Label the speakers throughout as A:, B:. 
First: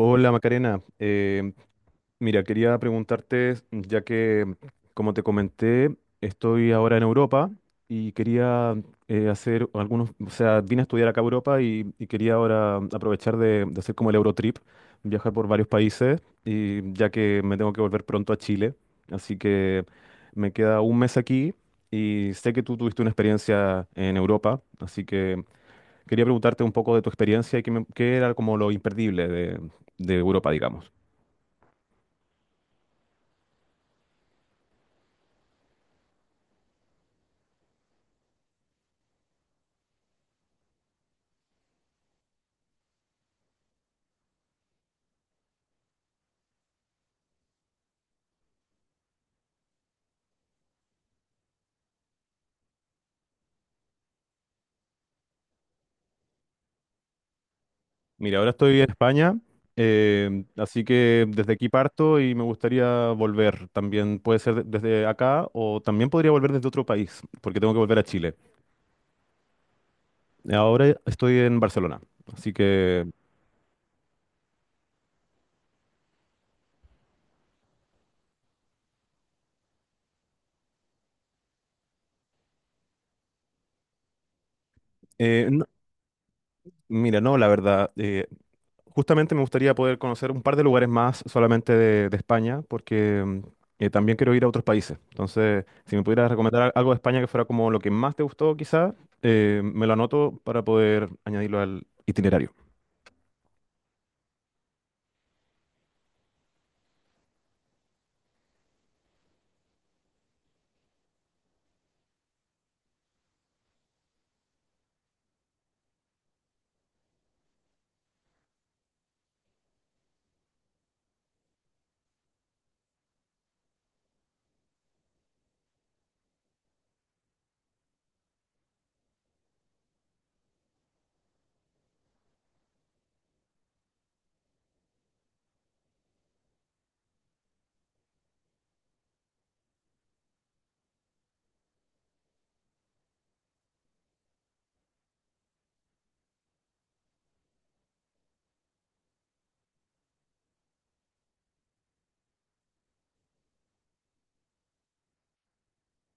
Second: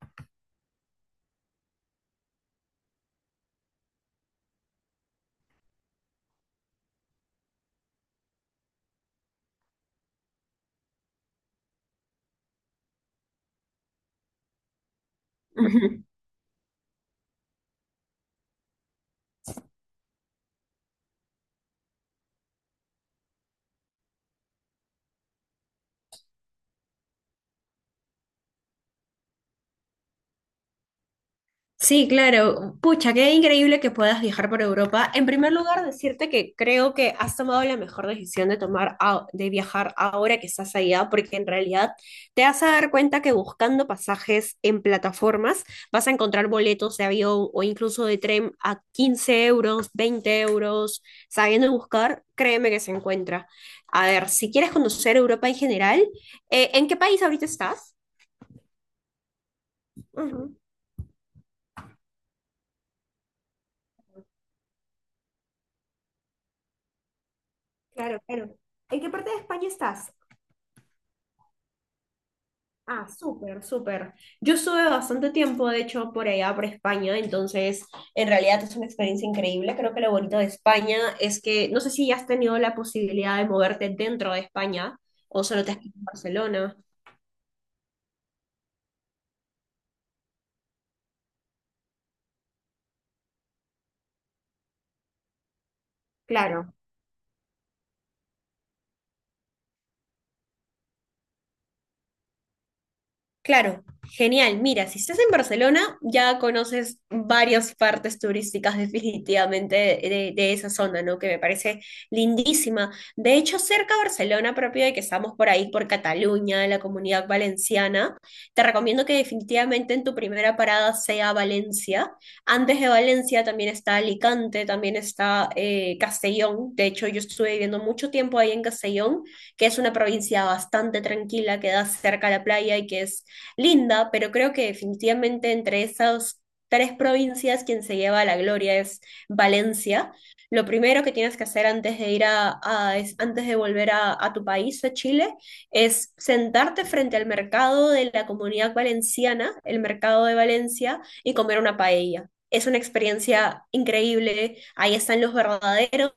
A: Hola Macarena, mira, quería preguntarte, ya que como te comenté, estoy ahora en Europa y quería hacer algunos, o sea, vine a estudiar acá a Europa y quería ahora aprovechar de hacer como el Eurotrip, viajar por varios
B: Ujú.
A: países y ya que me tengo que volver pronto a Chile, así que me queda un mes aquí y sé que tú tuviste una experiencia en Europa, así que quería preguntarte un poco de tu experiencia y qué, qué era como lo imperdible de Europa, digamos.
B: Sí, claro. Pucha, qué increíble que puedas viajar por Europa. En primer lugar, decirte que creo que has tomado la mejor decisión de viajar ahora que estás allá, porque en realidad te vas a dar cuenta que buscando pasajes en plataformas vas a encontrar boletos de avión o incluso de tren a 15 euros, 20 euros. Sabiendo buscar, créeme que se encuentra. A ver, si quieres conocer Europa en general, ¿en qué país ahorita estás?
A: Mira, ahora estoy en España,
B: Ujú.
A: así que desde aquí parto y me gustaría volver. También puede ser desde acá o también podría volver desde otro país, porque tengo que volver a
B: Claro,
A: Chile.
B: claro. ¿En qué parte de España estás?
A: Ahora estoy en Barcelona, así que.
B: Ah, súper, súper. Yo estuve bastante tiempo, de hecho, por allá, por España, entonces en realidad es una experiencia increíble. Creo que lo bonito de España es que no sé si ya has tenido la posibilidad de moverte dentro de España o
A: eh,
B: solo
A: no-
B: te has quedado en Barcelona.
A: Mira, no, la verdad. Justamente me gustaría poder conocer un par de lugares más solamente de España, porque también quiero ir a otros países. Entonces, si me pudieras recomendar
B: Claro.
A: algo de España que fuera como lo que más te gustó, quizás, me lo anoto para poder añadirlo al itinerario.
B: Claro, genial. Mira, si estás en Barcelona, ya conoces varias partes turísticas definitivamente de esa zona, ¿no? Que me parece lindísima. De hecho, cerca de Barcelona, propio de que estamos por ahí, por Cataluña, la Comunidad Valenciana, te recomiendo que definitivamente en tu primera parada sea Valencia. Antes de Valencia también está Alicante, también está Castellón. De hecho, yo estuve viviendo mucho tiempo ahí en Castellón, que es una provincia bastante tranquila, que da cerca a la playa y que es linda, pero creo que definitivamente entre esas tres provincias quien se lleva la gloria es Valencia. Lo primero que tienes que hacer antes de ir antes de volver a tu país, a Chile, es sentarte frente al mercado de la comunidad valenciana, el mercado de Valencia, y comer una paella. Es una experiencia increíble. Ahí están los verdaderos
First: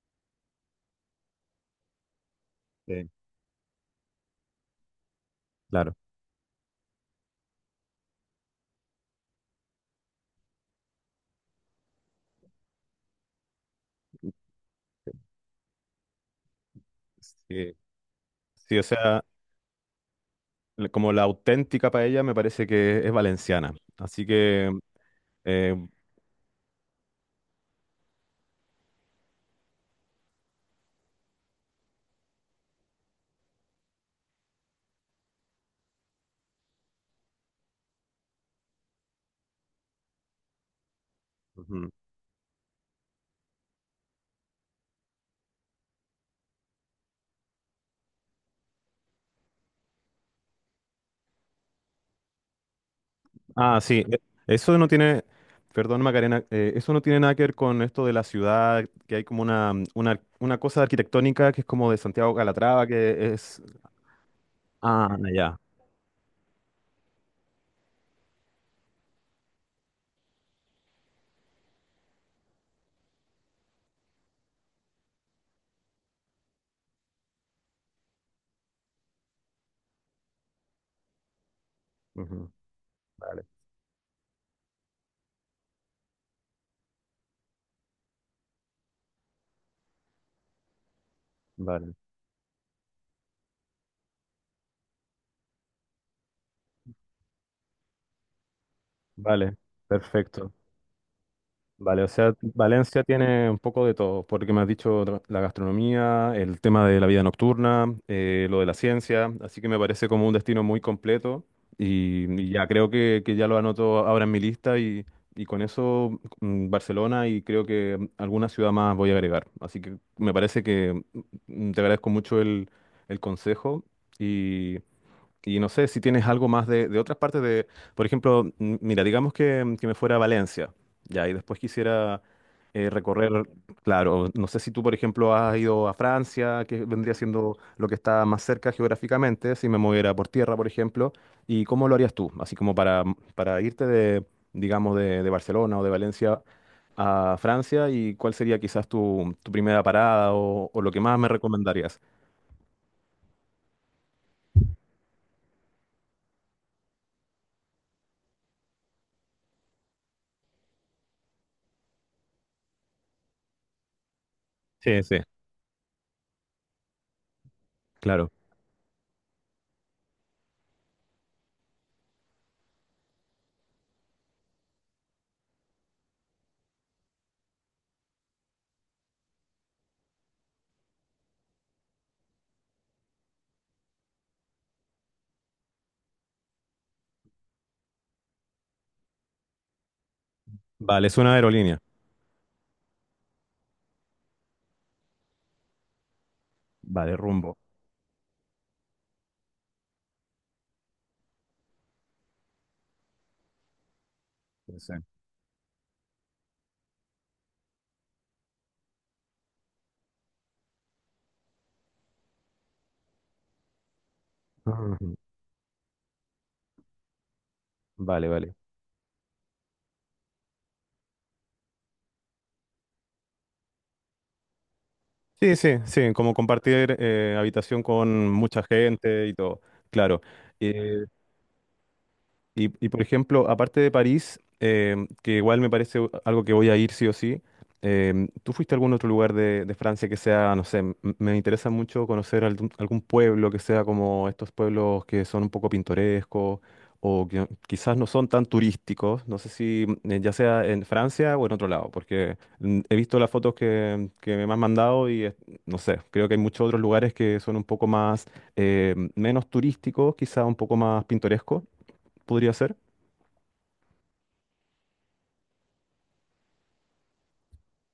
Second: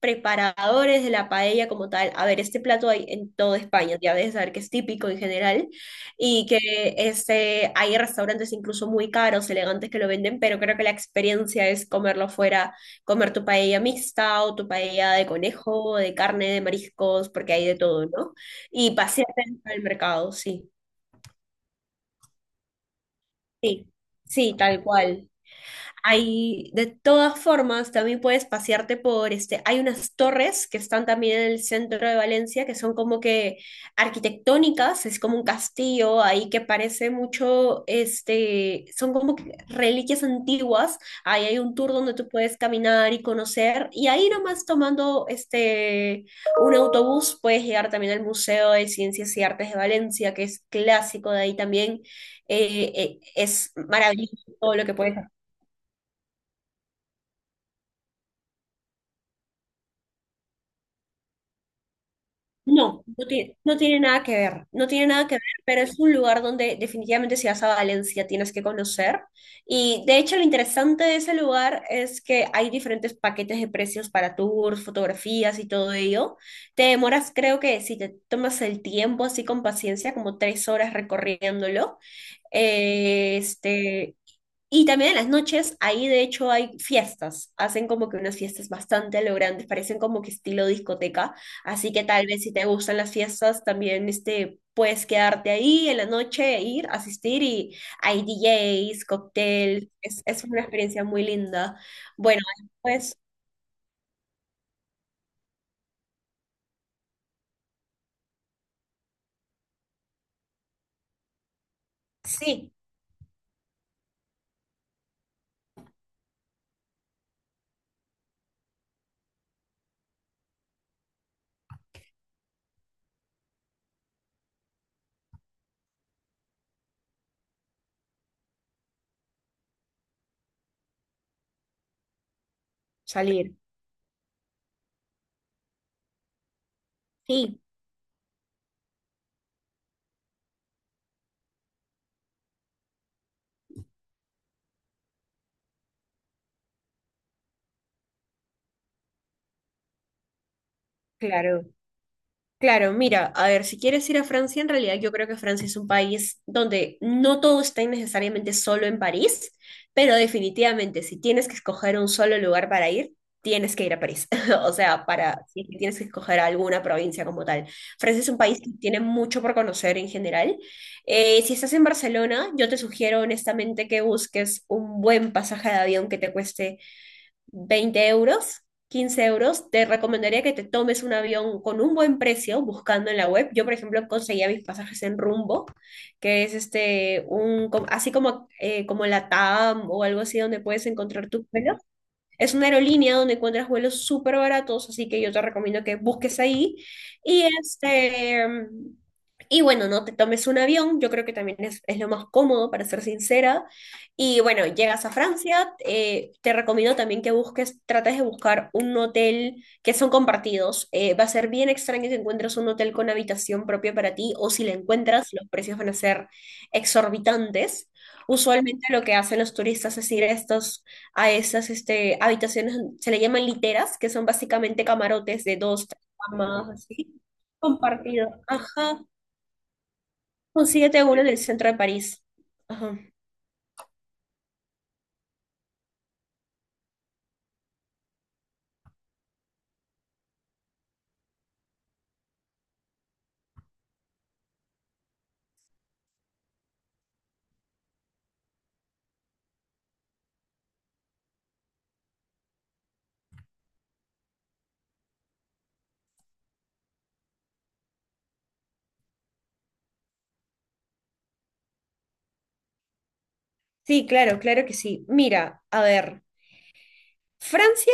B: preparadores de la paella como tal. A ver, este plato hay
A: Sí,
B: en toda España, ya debes saber que es típico en general,
A: claro.
B: y que hay restaurantes incluso muy caros, elegantes que lo venden, pero creo que la experiencia es comerlo fuera, comer tu paella mixta o tu paella de conejo, de carne, de mariscos, porque hay de
A: Sí.
B: todo, ¿no?
A: Sí, o
B: Y
A: sea,
B: pasear dentro del mercado. Sí,
A: como la auténtica paella me parece que es valenciana.
B: sí,
A: Así
B: sí,
A: que
B: tal cual.
A: eh,
B: Hay, de todas formas, también puedes pasearte por este. Hay unas torres que están también en el centro de Valencia que son como que arquitectónicas, es como un castillo ahí que parece mucho, son como que reliquias antiguas. Ahí hay un
A: Ujú.
B: tour donde tú puedes caminar y conocer. Y ahí nomás tomando un autobús puedes llegar también al Museo de Ciencias y Artes de Valencia, que es clásico de ahí también. Es
A: Ah, sí,
B: maravilloso todo
A: eso
B: lo
A: no
B: que puedes.
A: tiene, perdón Macarena, eso no tiene nada que ver con esto de la ciudad, que hay como una cosa arquitectónica que es como de Santiago Calatrava,
B: No, no
A: que
B: tiene,
A: es.
B: no tiene nada que ver, no tiene
A: Ah,
B: nada que ver,
A: ya.
B: pero es un lugar donde definitivamente si vas a Valencia tienes que conocer. Y de hecho lo interesante de ese lugar es que hay diferentes paquetes de precios para tours, fotografías y todo ello. Te demoras, creo que si te tomas el tiempo así con paciencia, como 3 horas recorriéndolo.
A: Ujú,
B: eh,
A: vale,
B: este, y también en las noches, ahí de hecho hay fiestas, hacen como que unas fiestas bastante a lo grandes, parecen como que estilo discoteca, así
A: vale,
B: que tal vez si te gustan las fiestas, también puedes quedarte ahí en la noche, e ir, asistir y hay DJs,
A: vale,
B: cóctel, es
A: perfecto.
B: una experiencia muy linda.
A: Vale, o sea,
B: Bueno,
A: Valencia
B: después
A: tiene un poco de todo, porque me has dicho la gastronomía, el tema de la vida nocturna, lo de la ciencia, así que me parece como un destino muy completo y ya
B: sí,
A: creo que ya lo anoto ahora en mi lista y con eso Barcelona y creo que alguna ciudad más voy a agregar. Así que me parece que te agradezco mucho el consejo y no sé si tienes algo más de otras partes de, por ejemplo, mira, digamos que, que me fuera a Valencia, ya, y después quisiera recorrer.
B: salir,
A: Claro, no sé si tú, por ejemplo, has ido a Francia, que vendría siendo
B: sí,
A: lo que está más cerca geográficamente, si me moviera por tierra, por ejemplo, y cómo lo harías tú, así como para irte de, digamos, de Barcelona o de Valencia a Francia, y cuál sería quizás tu primera parada o lo que más me
B: claro.
A: recomendarías.
B: Claro, mira, a ver, si quieres ir a Francia, en realidad yo creo que Francia es un país donde no todo está necesariamente solo en París, pero definitivamente si tienes que escoger un solo lugar para ir, tienes que ir a París. O
A: Sí,
B: sea,
A: sí,
B: para si es que tienes que escoger alguna provincia como tal. Francia es
A: claro.
B: un país que tiene mucho por conocer en general. Si estás en Barcelona, yo te sugiero honestamente que busques un buen pasaje de avión que te cueste 20 euros, 15 euros, te recomendaría que te tomes un avión con un buen precio buscando en la web. Yo, por ejemplo, conseguía mis pasajes en Rumbo, que es así como, como la TAM o algo así donde puedes
A: Vale, es
B: encontrar
A: una
B: tu vuelo.
A: aerolínea.
B: Es una aerolínea donde encuentras vuelos súper baratos, así que yo te recomiendo que busques ahí.
A: Vale,
B: Y
A: rumbo.
B: este, y bueno, no te tomes un avión, yo creo que también es lo más cómodo, para ser sincera. Y bueno,
A: Sí, sí.
B: llegas a Francia, te recomiendo también que busques, trates de buscar un hotel que son compartidos. Va a ser bien extraño que encuentres un hotel con habitación propia para ti, o si la
A: Ujú.
B: encuentras, los precios van a ser exorbitantes.
A: Vale, vale.
B: Usualmente lo que hacen los turistas es ir a esas habitaciones, se le llaman literas, que son básicamente camarotes
A: Sí,
B: de
A: sí,
B: dos, tres
A: sí, como
B: camas,
A: compartir
B: así,
A: habitación
B: compartido.
A: con mucha
B: Ajá,
A: gente y todo. Claro. Eh,
B: consíguete uno en el centro de París.
A: y,
B: Ajá.
A: por ejemplo, aparte de París, que igual me parece algo que voy a ir sí o sí, ¿tú fuiste a algún otro lugar de Francia que sea, no sé, me interesa mucho conocer algún pueblo que sea como estos pueblos que son un poco pintorescos o que no, quizás no son tan turísticos? No sé si ya sea en Francia o en otro lado, porque he visto las fotos que me han mandado y no sé, creo que hay muchos otros lugares que son un poco más, menos turísticos, quizás un poco más pintorescos, podría ser.
B: Sí, claro, claro que sí. Mira, a ver. Francia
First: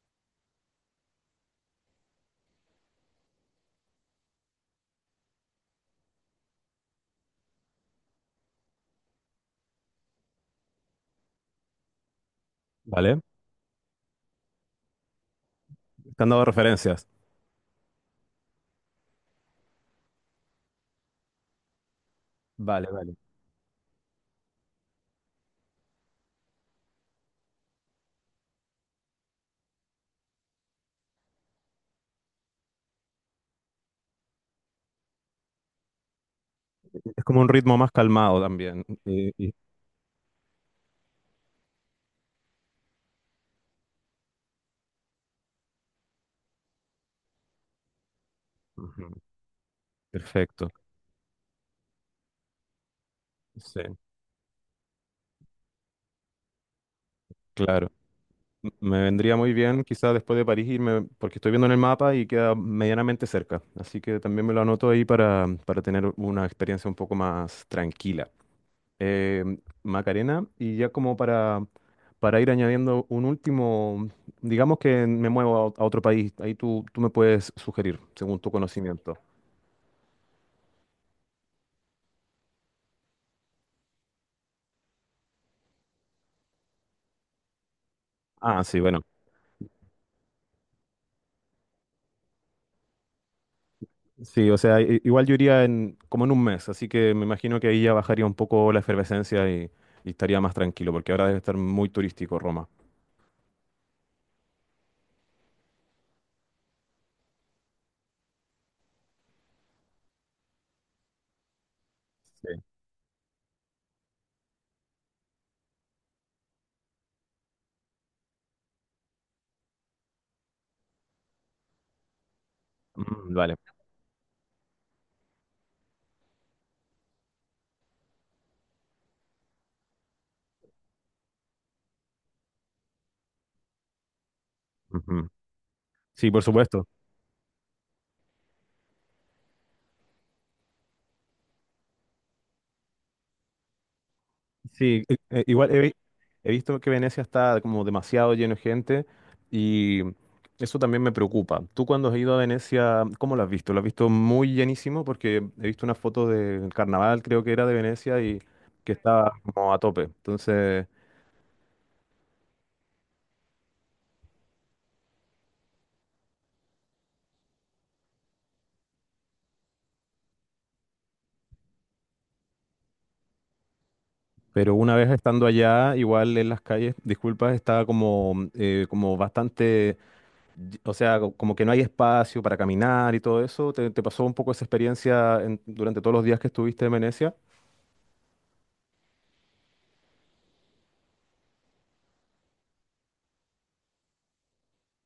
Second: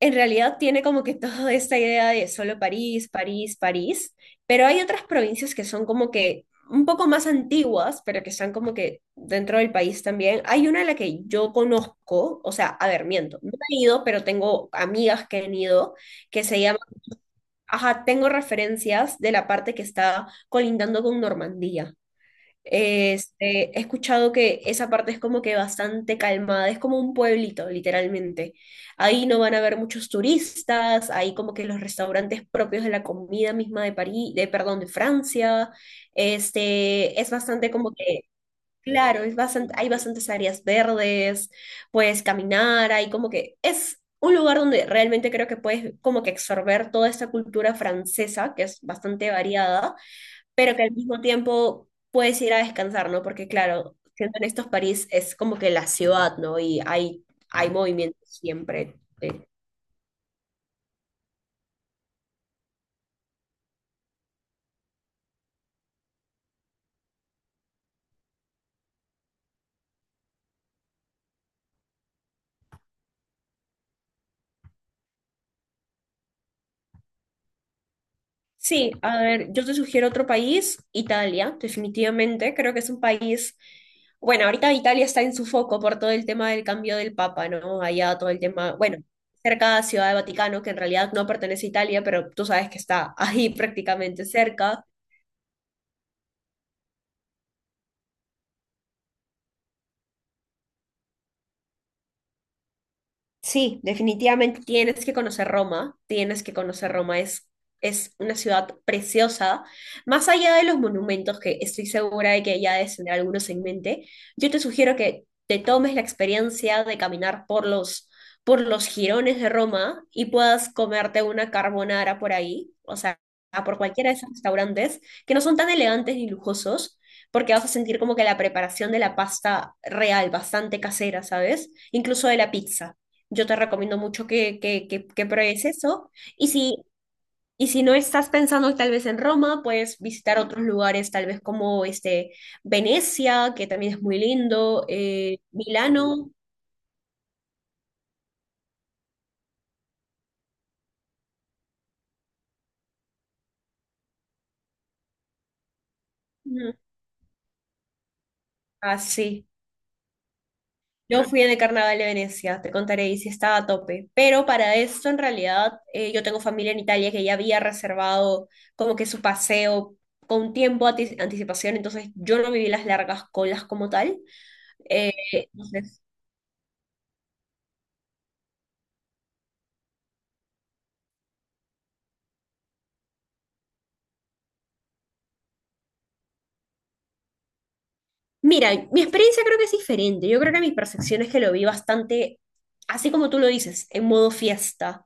B: en realidad tiene como que toda esta idea de solo París, París, París, pero hay otras provincias que son como que un poco más antiguas, pero que están como que dentro del país también. Hay una a la que yo conozco, o sea, a ver,
A: ¿Vale?
B: miento, no he ido, pero tengo amigas que han ido,
A: Te han dado
B: que se llama,
A: referencias.
B: ajá, tengo referencias de la parte que está colindando con Normandía.
A: Vale, vale.
B: He escuchado que esa parte es como que bastante calmada, es como un pueblito, literalmente. Ahí no van a haber muchos turistas, ahí como que los restaurantes propios de la comida misma de París, de, perdón, de Francia.
A: Es
B: Es
A: como un
B: bastante
A: ritmo más
B: como que,
A: calmado también.
B: claro,
A: Y-
B: es
A: y-
B: bastante, hay bastantes áreas verdes, puedes caminar, hay como que es un lugar donde realmente creo que puedes como que absorber toda esta cultura francesa, que es
A: ujú,
B: bastante variada
A: Perfecto.
B: pero que al mismo tiempo puedes ir a descansar, ¿no? Porque
A: Sí,
B: claro, siendo en estos París es como que la ciudad, ¿no? Y hay
A: claro.
B: movimiento siempre.
A: Me vendría
B: eh.
A: muy bien quizás después de París irme, porque estoy viendo en el mapa y queda medianamente cerca. Así que también me lo anoto ahí para tener una experiencia un poco más tranquila. Eh, Macarena, y ya como para ir añadiendo un último, digamos que me muevo a otro país, ahí tú me puedes sugerir, según tu
B: Sí, a
A: conocimiento.
B: ver, yo te sugiero otro país, Italia, definitivamente. Creo que es un país, bueno, ahorita Italia está en su foco por todo el tema del cambio del Papa, ¿no? Allá todo el
A: Ah,
B: tema,
A: sí,
B: bueno,
A: bueno.
B: cerca de Ciudad de Vaticano, que en realidad no pertenece a Italia, pero tú sabes que está ahí prácticamente
A: Sí, o sea,
B: cerca.
A: igual yo iría en, como en un mes, así que me imagino que ahí ya bajaría un poco la efervescencia y estaría más tranquilo, porque ahora debe estar muy turístico Roma.
B: Sí, definitivamente tienes que conocer Roma, tienes que conocer Roma, es una ciudad preciosa. Más allá de los monumentos, que estoy segura de
A: Sí.
B: que ya debes tener algunos en mente, yo te sugiero que te tomes la experiencia de caminar por los jirones de Roma y puedas comerte una carbonara por ahí, o sea,
A: Mm, vale.
B: por cualquiera de esos restaurantes, que no son tan elegantes ni lujosos, porque vas a sentir como que la preparación de la pasta real, bastante casera, ¿sabes? Incluso de la pizza yo te recomiendo mucho que
A: Ujú.
B: pruebes eso.
A: Sí, por
B: Y si,
A: supuesto.
B: y si no estás pensando tal vez en Roma, puedes visitar otros lugares, tal vez como este, Venecia, que también es muy lindo,
A: Sí, igual
B: Milano.
A: he visto que Venecia está como demasiado lleno de gente y eso también me preocupa. Tú cuando has ido a Venecia, ¿cómo lo has visto? ¿Lo has visto muy llenísimo? Porque he visto una foto del
B: Ujú.
A: carnaval, creo que era de Venecia, y que
B: Ah,
A: estaba
B: sí.
A: como a tope. Entonces.
B: Yo fui en el Carnaval de Venecia, te contaré, y sí estaba a tope. Pero para esto, en realidad, yo tengo familia en Italia que ya había reservado como que su paseo con tiempo, ati- anticipación, entonces yo no viví las largas colas como tal.
A: Pero una vez
B: Eh,
A: estando allá,
B: entonces,
A: igual en las calles, disculpas, estaba como, como bastante, o sea, como que no hay espacio para caminar y todo eso. ¿Te pasó un poco esa experiencia durante todos los días que estuviste en Venecia?
B: mira, mi experiencia creo que es diferente. Yo creo que mi percepción es que lo vi bastante, así como tú lo dices, en modo fiesta,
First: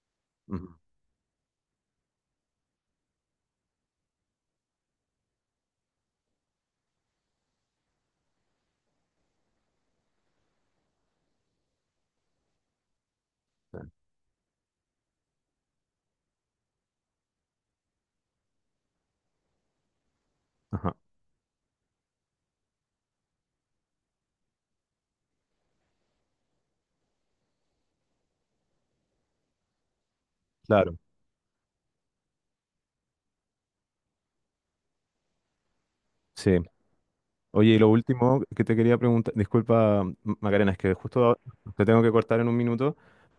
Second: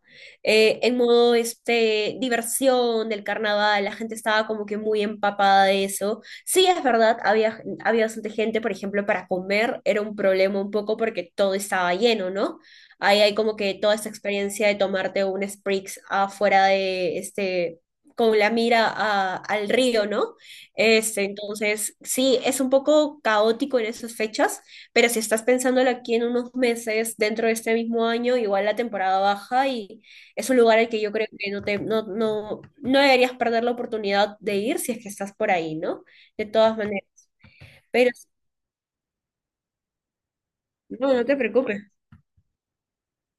A: Ujú.
B: en modo diversión del carnaval. La gente estaba como que muy empapada de eso. Sí, es verdad, había, había bastante gente, por ejemplo, para comer era un problema un poco porque todo estaba lleno, ¿no? Ahí hay como que toda esta experiencia de tomarte un Sprix afuera de con la mira al río, ¿no?
A: Ajá,
B: Entonces, sí, es un poco caótico en esas fechas, pero si estás pensándolo aquí en unos meses, dentro de este mismo año, igual la temporada baja y es un lugar al
A: claro.
B: que yo creo que no te, no, no, no deberías perder la oportunidad de ir si es que estás por ahí, ¿no? De
A: Sí.
B: todas maneras,
A: Oye, y lo
B: pero
A: último que te quería preguntar, disculpa Macarena, es que
B: no,
A: justo
B: no te
A: ahora
B: preocupes.
A: te tengo que cortar en un minuto.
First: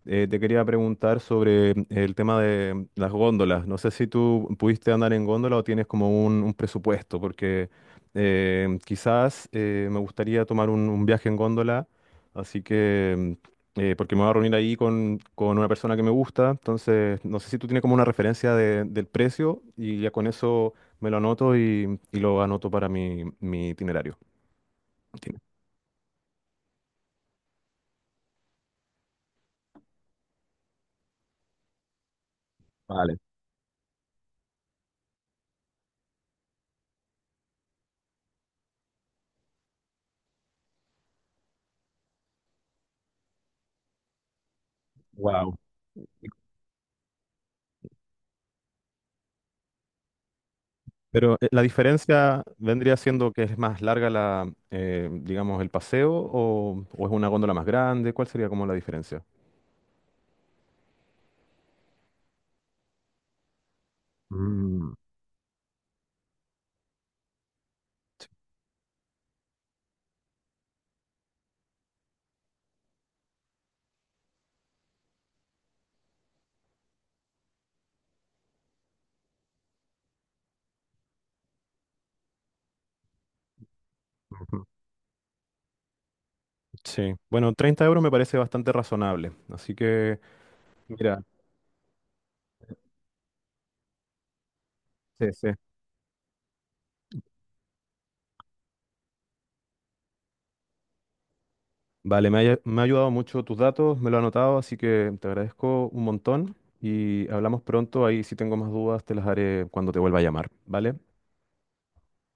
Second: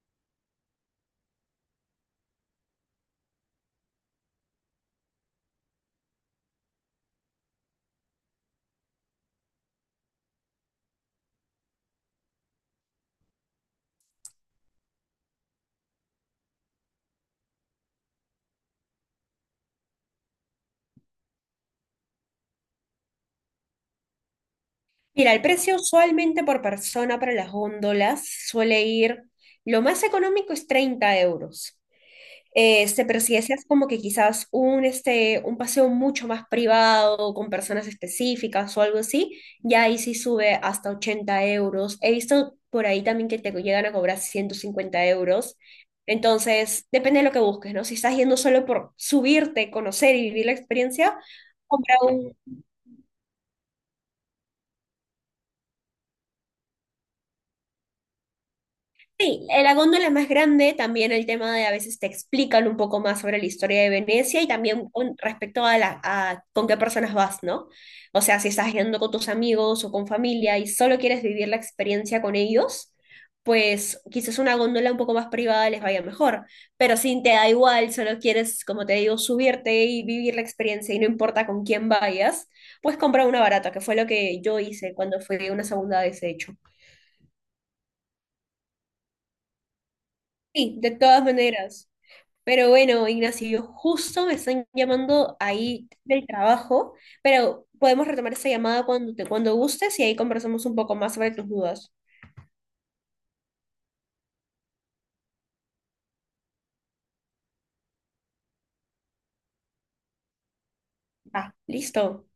A: Te quería preguntar sobre el tema de las góndolas. No sé si tú pudiste andar en góndola o tienes como un presupuesto, porque quizás me gustaría tomar un viaje en góndola, así que, porque me voy a reunir ahí con una persona que me gusta, entonces no sé si tú tienes como una referencia del precio y ya con eso me lo anoto y lo anoto para mi itinerario.
B: Mira,
A: Itine-
B: el precio usualmente por persona para las góndolas suele ir, lo más económico es 30 euros.
A: Vale,
B: Pero si deseas como que quizás un paseo mucho más privado, con personas específicas o algo así, ya ahí sí sube hasta 80 euros. He visto por ahí también que te llegan a cobrar ciento cincuenta
A: wow.
B: euros. Entonces, depende de lo que busques, ¿no? Si estás yendo solo por subirte, conocer y vivir la experiencia,
A: Pero la
B: compra un.
A: diferencia vendría siendo que es más larga digamos, el paseo o es una góndola más grande. ¿Cuál sería como la diferencia?
B: Sí, la góndola es más grande, también el tema de a veces te explican un poco más sobre la historia de Venecia y también
A: Mm,
B: con respecto a, la, a con qué personas vas, ¿no? O
A: sí,
B: sea, si estás yendo con tus amigos o con familia y solo quieres vivir la experiencia con ellos, pues quizás una góndola un poco más privada les vaya mejor, pero si te da igual, solo quieres, como te digo, subirte y vivir la experiencia y no importa con quién vayas, pues compra una barata, que fue lo que yo
A: ujú.
B: hice cuando fue una segunda vez, de hecho.
A: Sí, bueno, 30 € me parece bastante razonable. Así que,
B: Sí, de
A: mira,
B: todas maneras. Pero bueno, Ignacio, justo me están
A: sí,
B: llamando
A: sí.
B: ahí del trabajo, pero podemos retomar esta llamada cuando te, cuando gustes y ahí conversamos un poco más sobre tus dudas.
A: Vale, me ha ayudado mucho tus datos, me lo he anotado, así que te agradezco un montón y hablamos pronto. Ahí si tengo más dudas te las haré cuando te vuelva a llamar, ¿vale?
B: Ah, listo.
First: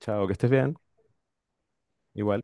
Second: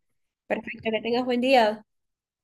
A: Chao, que estés bien.
B: Perfecto, que tengas buen día.
A: Igual.